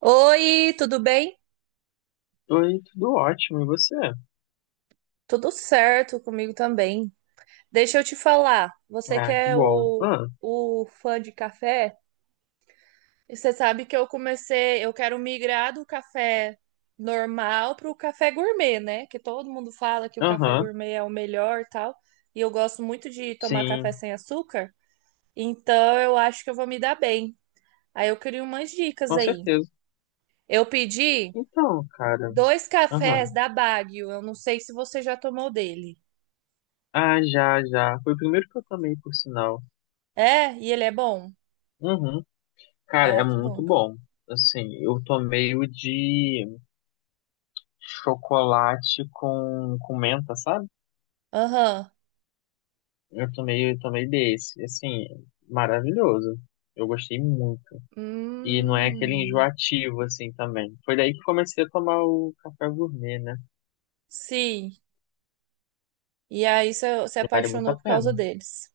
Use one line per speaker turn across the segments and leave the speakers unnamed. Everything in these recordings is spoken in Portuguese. Oi, tudo bem?
Oi, tudo ótimo, e você?
Tudo certo comigo também. Deixa eu te falar, você que
Ah, que
é
bom.
o,
Ah,
o fã de café, você sabe que eu comecei, eu quero migrar do café normal para o café gourmet, né? Que todo mundo fala que o café
aham,
gourmet é o melhor e tal, e eu gosto muito de tomar café
sim,
sem açúcar, então eu acho que eu vou me dar bem. Aí eu queria umas dicas
com
aí.
certeza.
Eu pedi
Então, cara,
dois
aham.
cafés da Baguio, eu não sei se você já tomou dele.
Ah, já, já. Foi o primeiro que eu tomei, por sinal.
É, e ele é bom.
Uhum. Cara, é
Ah, que bom.
muito
que-
bom. Assim, eu tomei o de chocolate com menta, sabe?
Aham.
Eu tomei desse. Assim, maravilhoso. Eu gostei muito. E não é aquele
Hum.
enjoativo, assim, também. Foi daí que comecei a tomar o café gourmet, né?
Sim. E aí você se
Vale muito
apaixonou
a
por causa
pena.
deles.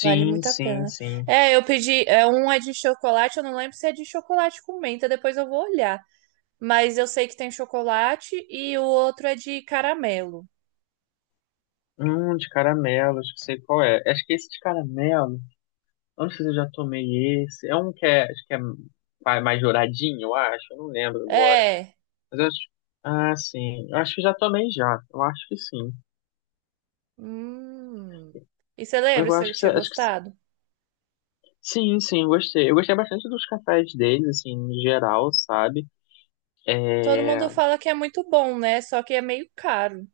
Vale muito a
sim,
pena.
sim.
É, eu pedi. É, um é de chocolate, eu não lembro se é de chocolate com menta, depois eu vou olhar. Mas eu sei que tem chocolate e o outro é de caramelo.
De caramelo, acho que sei qual é. Acho que esse de caramelo, eu não sei se eu já tomei esse. É um que é, acho que é mais douradinho, eu acho. Eu não lembro agora.
É.
Mas eu acho. Ah, sim. Eu acho que já tomei já. Eu acho que sim.
Hum. E você lembra
Eu
se eu tinha
acho que se-
gostado?
sim, sim, eu gostei. Eu gostei bastante dos cafés deles, assim, em geral, sabe?
Todo
É,
mundo fala que é muito bom, né? Só que é meio caro.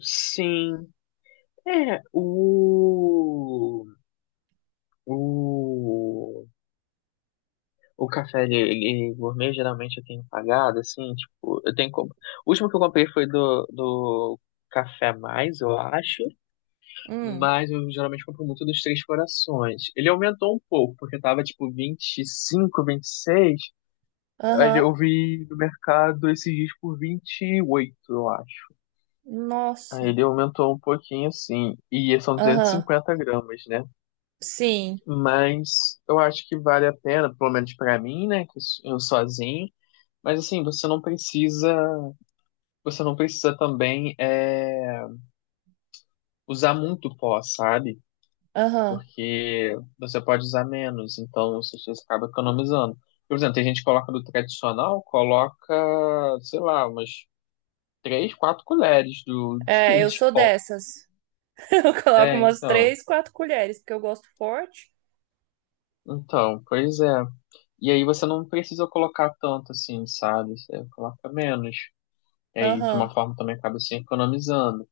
sim. É, o. O. O café gourmet geralmente eu tenho pagado, assim, tipo, eu tenho como. O último que eu comprei foi do Café Mais, eu acho,
Hum.
mas eu geralmente compro muito dos Três Corações. Ele aumentou um pouco, porque tava tipo 20 25 26 aí
Aham.
eu vi no mercado esses dias por 28 eu acho. Aí
Nossa.
ele aumentou um pouquinho, assim, e são duzentos e
Aham.
cinquenta gramas, né?
Sim,
Mas eu acho que vale a pena, pelo menos pra mim, né, que eu sozinho. Mas assim, você não precisa também usar muito pó, sabe?
aham.
Porque você pode usar menos, então você acaba economizando. Por exemplo, tem gente que coloca do tradicional, coloca, sei lá, umas três, quatro colheres
É, eu
de
sou
pó.
dessas. Eu coloco
É,
umas
então.
3, 4 colheres, porque eu gosto forte.
Então, pois é. E aí você não precisa colocar tanto assim, sabe? Você coloca menos. E aí, de uma
Aham,
forma, também acaba se economizando.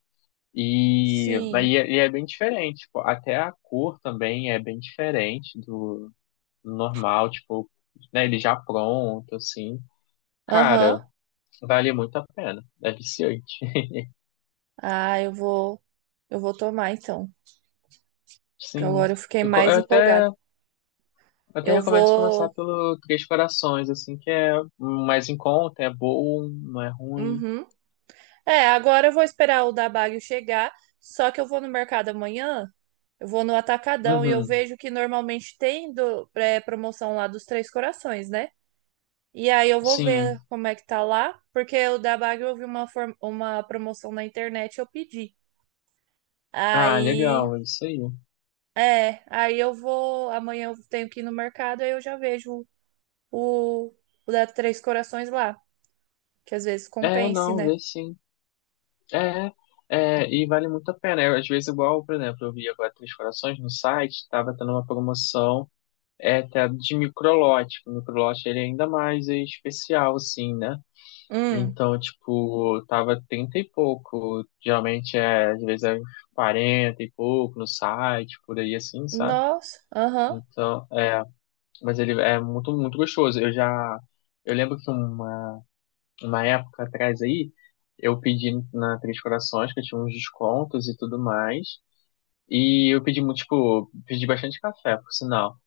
E, aí
Sim,
é, e é bem diferente, tipo, até a cor também é bem diferente do normal, tipo, né, ele já pronto, assim. Cara,
aham.
vale muito a pena, é viciante.
Ah, eu vou tomar então, que
Sim,
agora eu fiquei
eu, co-
mais
eu até,
empolgada.
até
Eu
recomendo você começar
vou,
pelo Três Corações, assim, que é um mais em conta, é bom, não é ruim.
uhum. É, agora eu vou esperar o da Bagio chegar, só que eu vou no mercado amanhã, eu vou no Atacadão e eu
Uhum,
vejo que normalmente tem promoção lá dos Três Corações, né? E aí eu vou
sim.
ver como é que tá lá, porque o da Bagre eu vi uma promoção na internet e eu pedi.
Ah,
Aí,
legal, é isso aí.
Aí eu vou, amanhã eu tenho que ir no mercado, aí eu já vejo o, o da Três Corações lá, que às vezes
É,
compense,
não,
né?
vê sim. É, é, e vale muito a pena. Eu, às vezes, igual, por exemplo, eu vi agora Três Corações no site, estava tendo uma promoção até de microlote. O microlote ele é ainda mais especial, assim, né?
Hum,
Então, tipo, tava 30 e pouco. Geralmente às vezes é 40 e pouco no site, por aí assim, sabe?
nossa, aham,
Então, mas ele é muito, muito gostoso. Eu lembro que uma época atrás aí, eu pedi na Três Corações, que eu tinha uns descontos e tudo mais. E eu pedi muito, tipo, pedi bastante café, por sinal.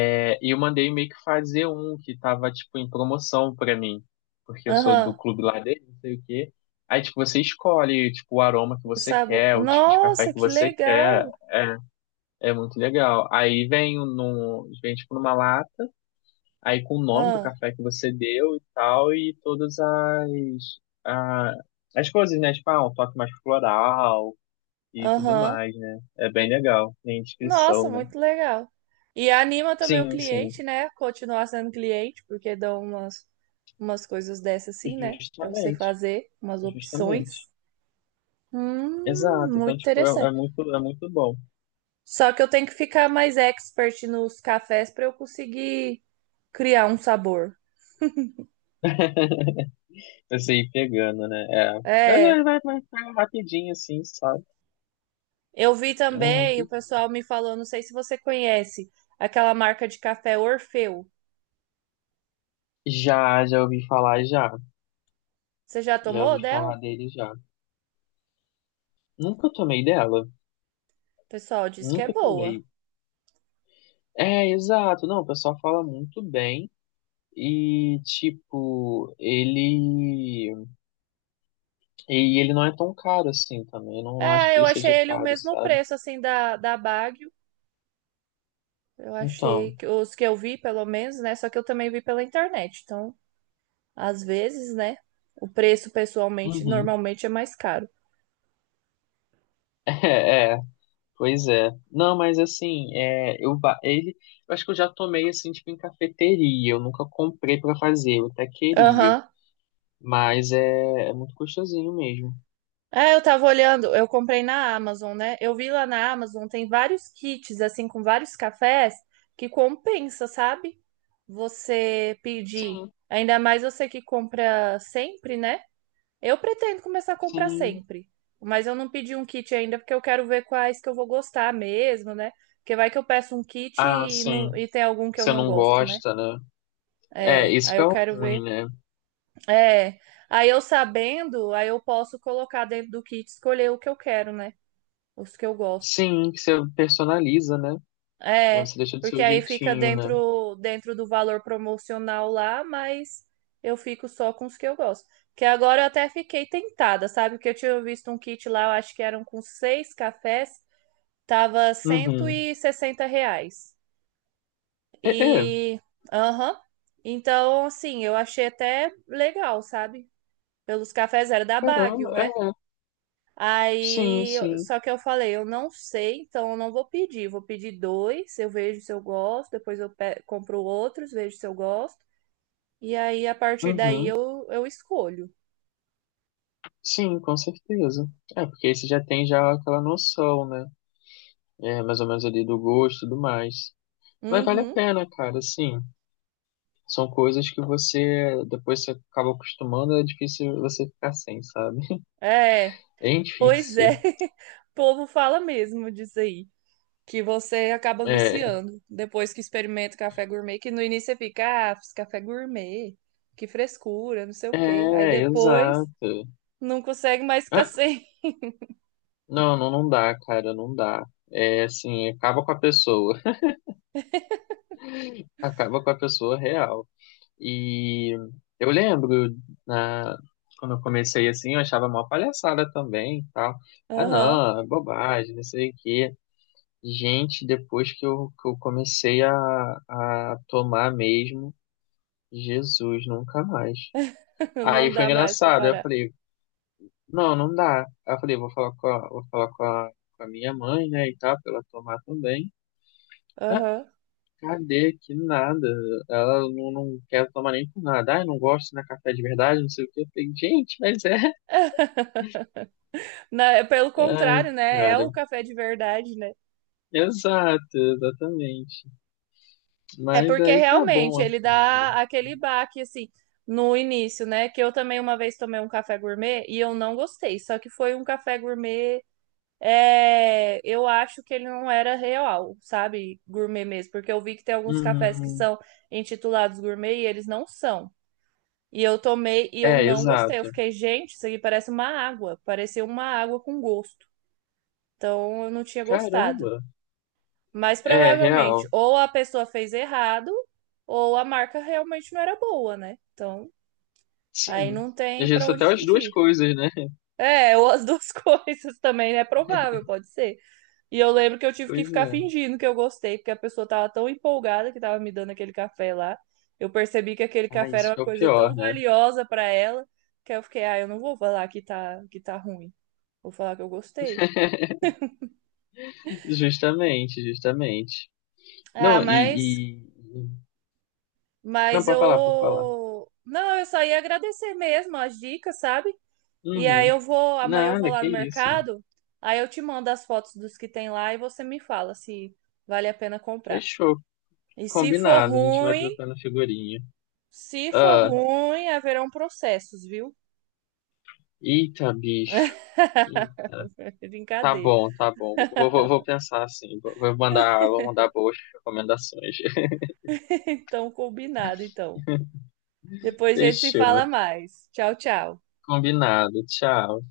É, e eu mandei meio que fazer um que tava, tipo, em promoção pra mim. Porque eu sou do
aham,
clube lá dele, não sei o quê. Aí, tipo, você escolhe, tipo, o aroma que
o
você
sabor.
quer, o tipo de café
Nossa,
que
que
você quer.
legal!
É, é muito legal. Aí vem tipo, numa lata aí com o nome do
Ah,
café que você deu e tal, e todas a- as coisas, né? Tipo, ah, um toque mais floral e tudo
Aham,
mais, né? É bem legal. Tem
Nossa,
inscrição, né?
muito legal. E anima também o
Sim, sim.
cliente, né? Continuar sendo cliente, porque dão umas, umas coisas dessas assim, né? Pra você
Justamente.
fazer, umas
Justamente.
opções.
Exato.
Muito
Então, tipo, é
interessante.
muito, é muito bom.
Só que eu tenho que ficar mais expert nos cafés para eu conseguir criar um sabor.
Você ir pegando, né? É. Mas é,
É,
vai, vai, vai rapidinho, assim, sabe?
eu vi
É
também, o
rapidinho.
pessoal me falou, não sei se você conhece, aquela marca de café Orfeu.
Já, já ouvi falar já.
Você já
Já
tomou
ouvi
dela?
falar dele já. Nunca tomei dela.
O pessoal diz que é
Nunca
boa.
tomei. É, exato. Não, o pessoal fala muito bem. E, tipo, ele. E ele não é tão caro assim também. Eu não acho
É,
que
eu
ele
achei
seja
ele o
caro,
mesmo
sabe?
preço, assim, da Baggio. Eu achei
Então.
que os que eu vi, pelo menos, né? Só que eu também vi pela internet. Então, às vezes, né? O preço, pessoalmente,
Uhum.
normalmente é mais caro.
É, pois é. Não, mas assim, eu acho que eu já tomei assim, tipo, em cafeteria. Eu nunca comprei pra fazer, eu até queria.
Aham.
Mas é muito gostosinho mesmo.
É, eu tava olhando, eu comprei na Amazon, né? Eu vi lá na Amazon, tem vários kits, assim, com vários cafés que compensa, sabe? Você pedir.
Sim,
Ainda mais você que compra sempre, né? Eu pretendo começar a comprar
sim.
sempre, mas eu não pedi um kit ainda porque eu quero ver quais que eu vou gostar mesmo, né? Porque vai que eu peço um kit
Ah,
e, não,
sim.
e tem algum que eu
Você
não
não
gosto, né?
gosta, né? É,
É,
isso
aí
que é
eu
o
quero
ruim,
ver.
né?
É, aí eu sabendo, aí eu posso colocar dentro do kit, e escolher o que eu quero, né? Os que eu gosto.
Sim, que você personaliza, né? Aí
É,
você deixa do
porque
seu
aí fica
jeitinho, né?
dentro do valor promocional lá, mas eu fico só com os que eu gosto. Que agora eu até fiquei tentada, sabe? Porque eu tinha visto um kit lá, eu acho que eram com seis cafés, tava cento
Uhum.
e sessenta reais.
É, é,
E, aham. Então, assim, eu achei até legal, sabe? Pelos cafés era da Baguio,
caramba.
né?
Sim, sim.
Só que eu falei, eu não sei, então eu não vou pedir. Vou pedir dois, eu vejo se eu gosto, depois compro outros, vejo se eu gosto. E aí, a partir daí,
Uhum.
eu escolho.
Sim, com certeza. É, porque aí você já tem já aquela noção, né? É, mais ou menos ali do gosto e tudo mais. Mas vale a
Uhum.
pena, cara, sim. São coisas que você, depois você acaba acostumando, é difícil você ficar sem, sabe?
É,
É
pois
difícil.
é. O povo fala mesmo disso aí, que você acaba
É,
viciando depois que experimenta o café gourmet, que no início você fica, ah, fiz café gourmet, que frescura, não sei o quê. Aí
é,
depois
exato.
não consegue mais ficar
Ah,
sem.
Não, não, não dá, cara, não dá. É assim, acaba com a pessoa, acaba com a pessoa real. E eu lembro na quando eu comecei assim, eu achava mó palhaçada também, e tal. Ah,
Aham,
não, é bobagem, não sei o quê. Gente, depois que eu comecei a tomar mesmo, Jesus, nunca mais. Aí
Não
foi
dá mais pra
engraçado, eu
parar.
falei, não, não dá. Aí eu falei, vou falar com a, vou falar com a minha mãe, né, e tal, pra ela tomar também.
Aham.
Cadê? Que nada. Ela não, não quer tomar nem por nada. Ai, não gosto de café de verdade, não sei o quê. Eu falei, gente, mas é.
Pelo
Ai,
contrário, né? É o
cara.
café de verdade, né?
Exato, exatamente.
É
Mas
porque
aí tá bom,
realmente ele
assim, né?
dá aquele baque, assim, no início, né? Que eu também uma vez tomei um café gourmet e eu não gostei. Só que foi um café gourmet. É, eu acho que ele não era real, sabe? Gourmet mesmo. Porque eu vi que tem alguns cafés que
Hum,
são intitulados gourmet e eles não são. E eu tomei e eu
é,
não gostei. Eu
exato.
fiquei, gente, isso aqui parece uma água. Parecia uma água com gosto. Então eu não tinha gostado.
Caramba.
Mas
É,
provavelmente,
real.
ou a pessoa fez errado, ou a marca realmente não era boa, né? Então, aí
Sim.
não
Às
tem pra
vezes
onde
até as duas
fugir.
coisas, né?
É, ou as duas coisas também é provável, pode ser. E eu lembro que eu tive que
Pois
ficar
é.
fingindo que eu gostei, porque a pessoa tava tão empolgada que tava me dando aquele café lá. Eu percebi que aquele
Ah,
café era
isso
uma
que é o
coisa
pior,
tão
né?
valiosa pra ela, que eu fiquei, ah, eu não vou falar que tá ruim. Vou falar que eu gostei.
Justamente, justamente.
Ah,
Não, e, e- Não,
mas
pode falar, pode falar.
eu. Não, eu só ia agradecer mesmo as dicas, sabe? E aí
Uhum.
eu vou. Amanhã eu vou
Nada,
lá
que
no
isso.
mercado. Aí eu te mando as fotos dos que tem lá e você me fala se vale a pena comprar.
Fechou.
E se for
Combinado. A gente vai
ruim,
trocando figurinha.
se for
Ah,
ruim, haverão processos, viu?
eita, bicho. Eita. Tá
Brincadeira.
bom, tá bom. Vou pensar assim. Vou mandar boas recomendações.
Então, combinado, então. Depois a gente se
Fechou.
fala mais. Tchau, tchau.
Combinado. Tchau.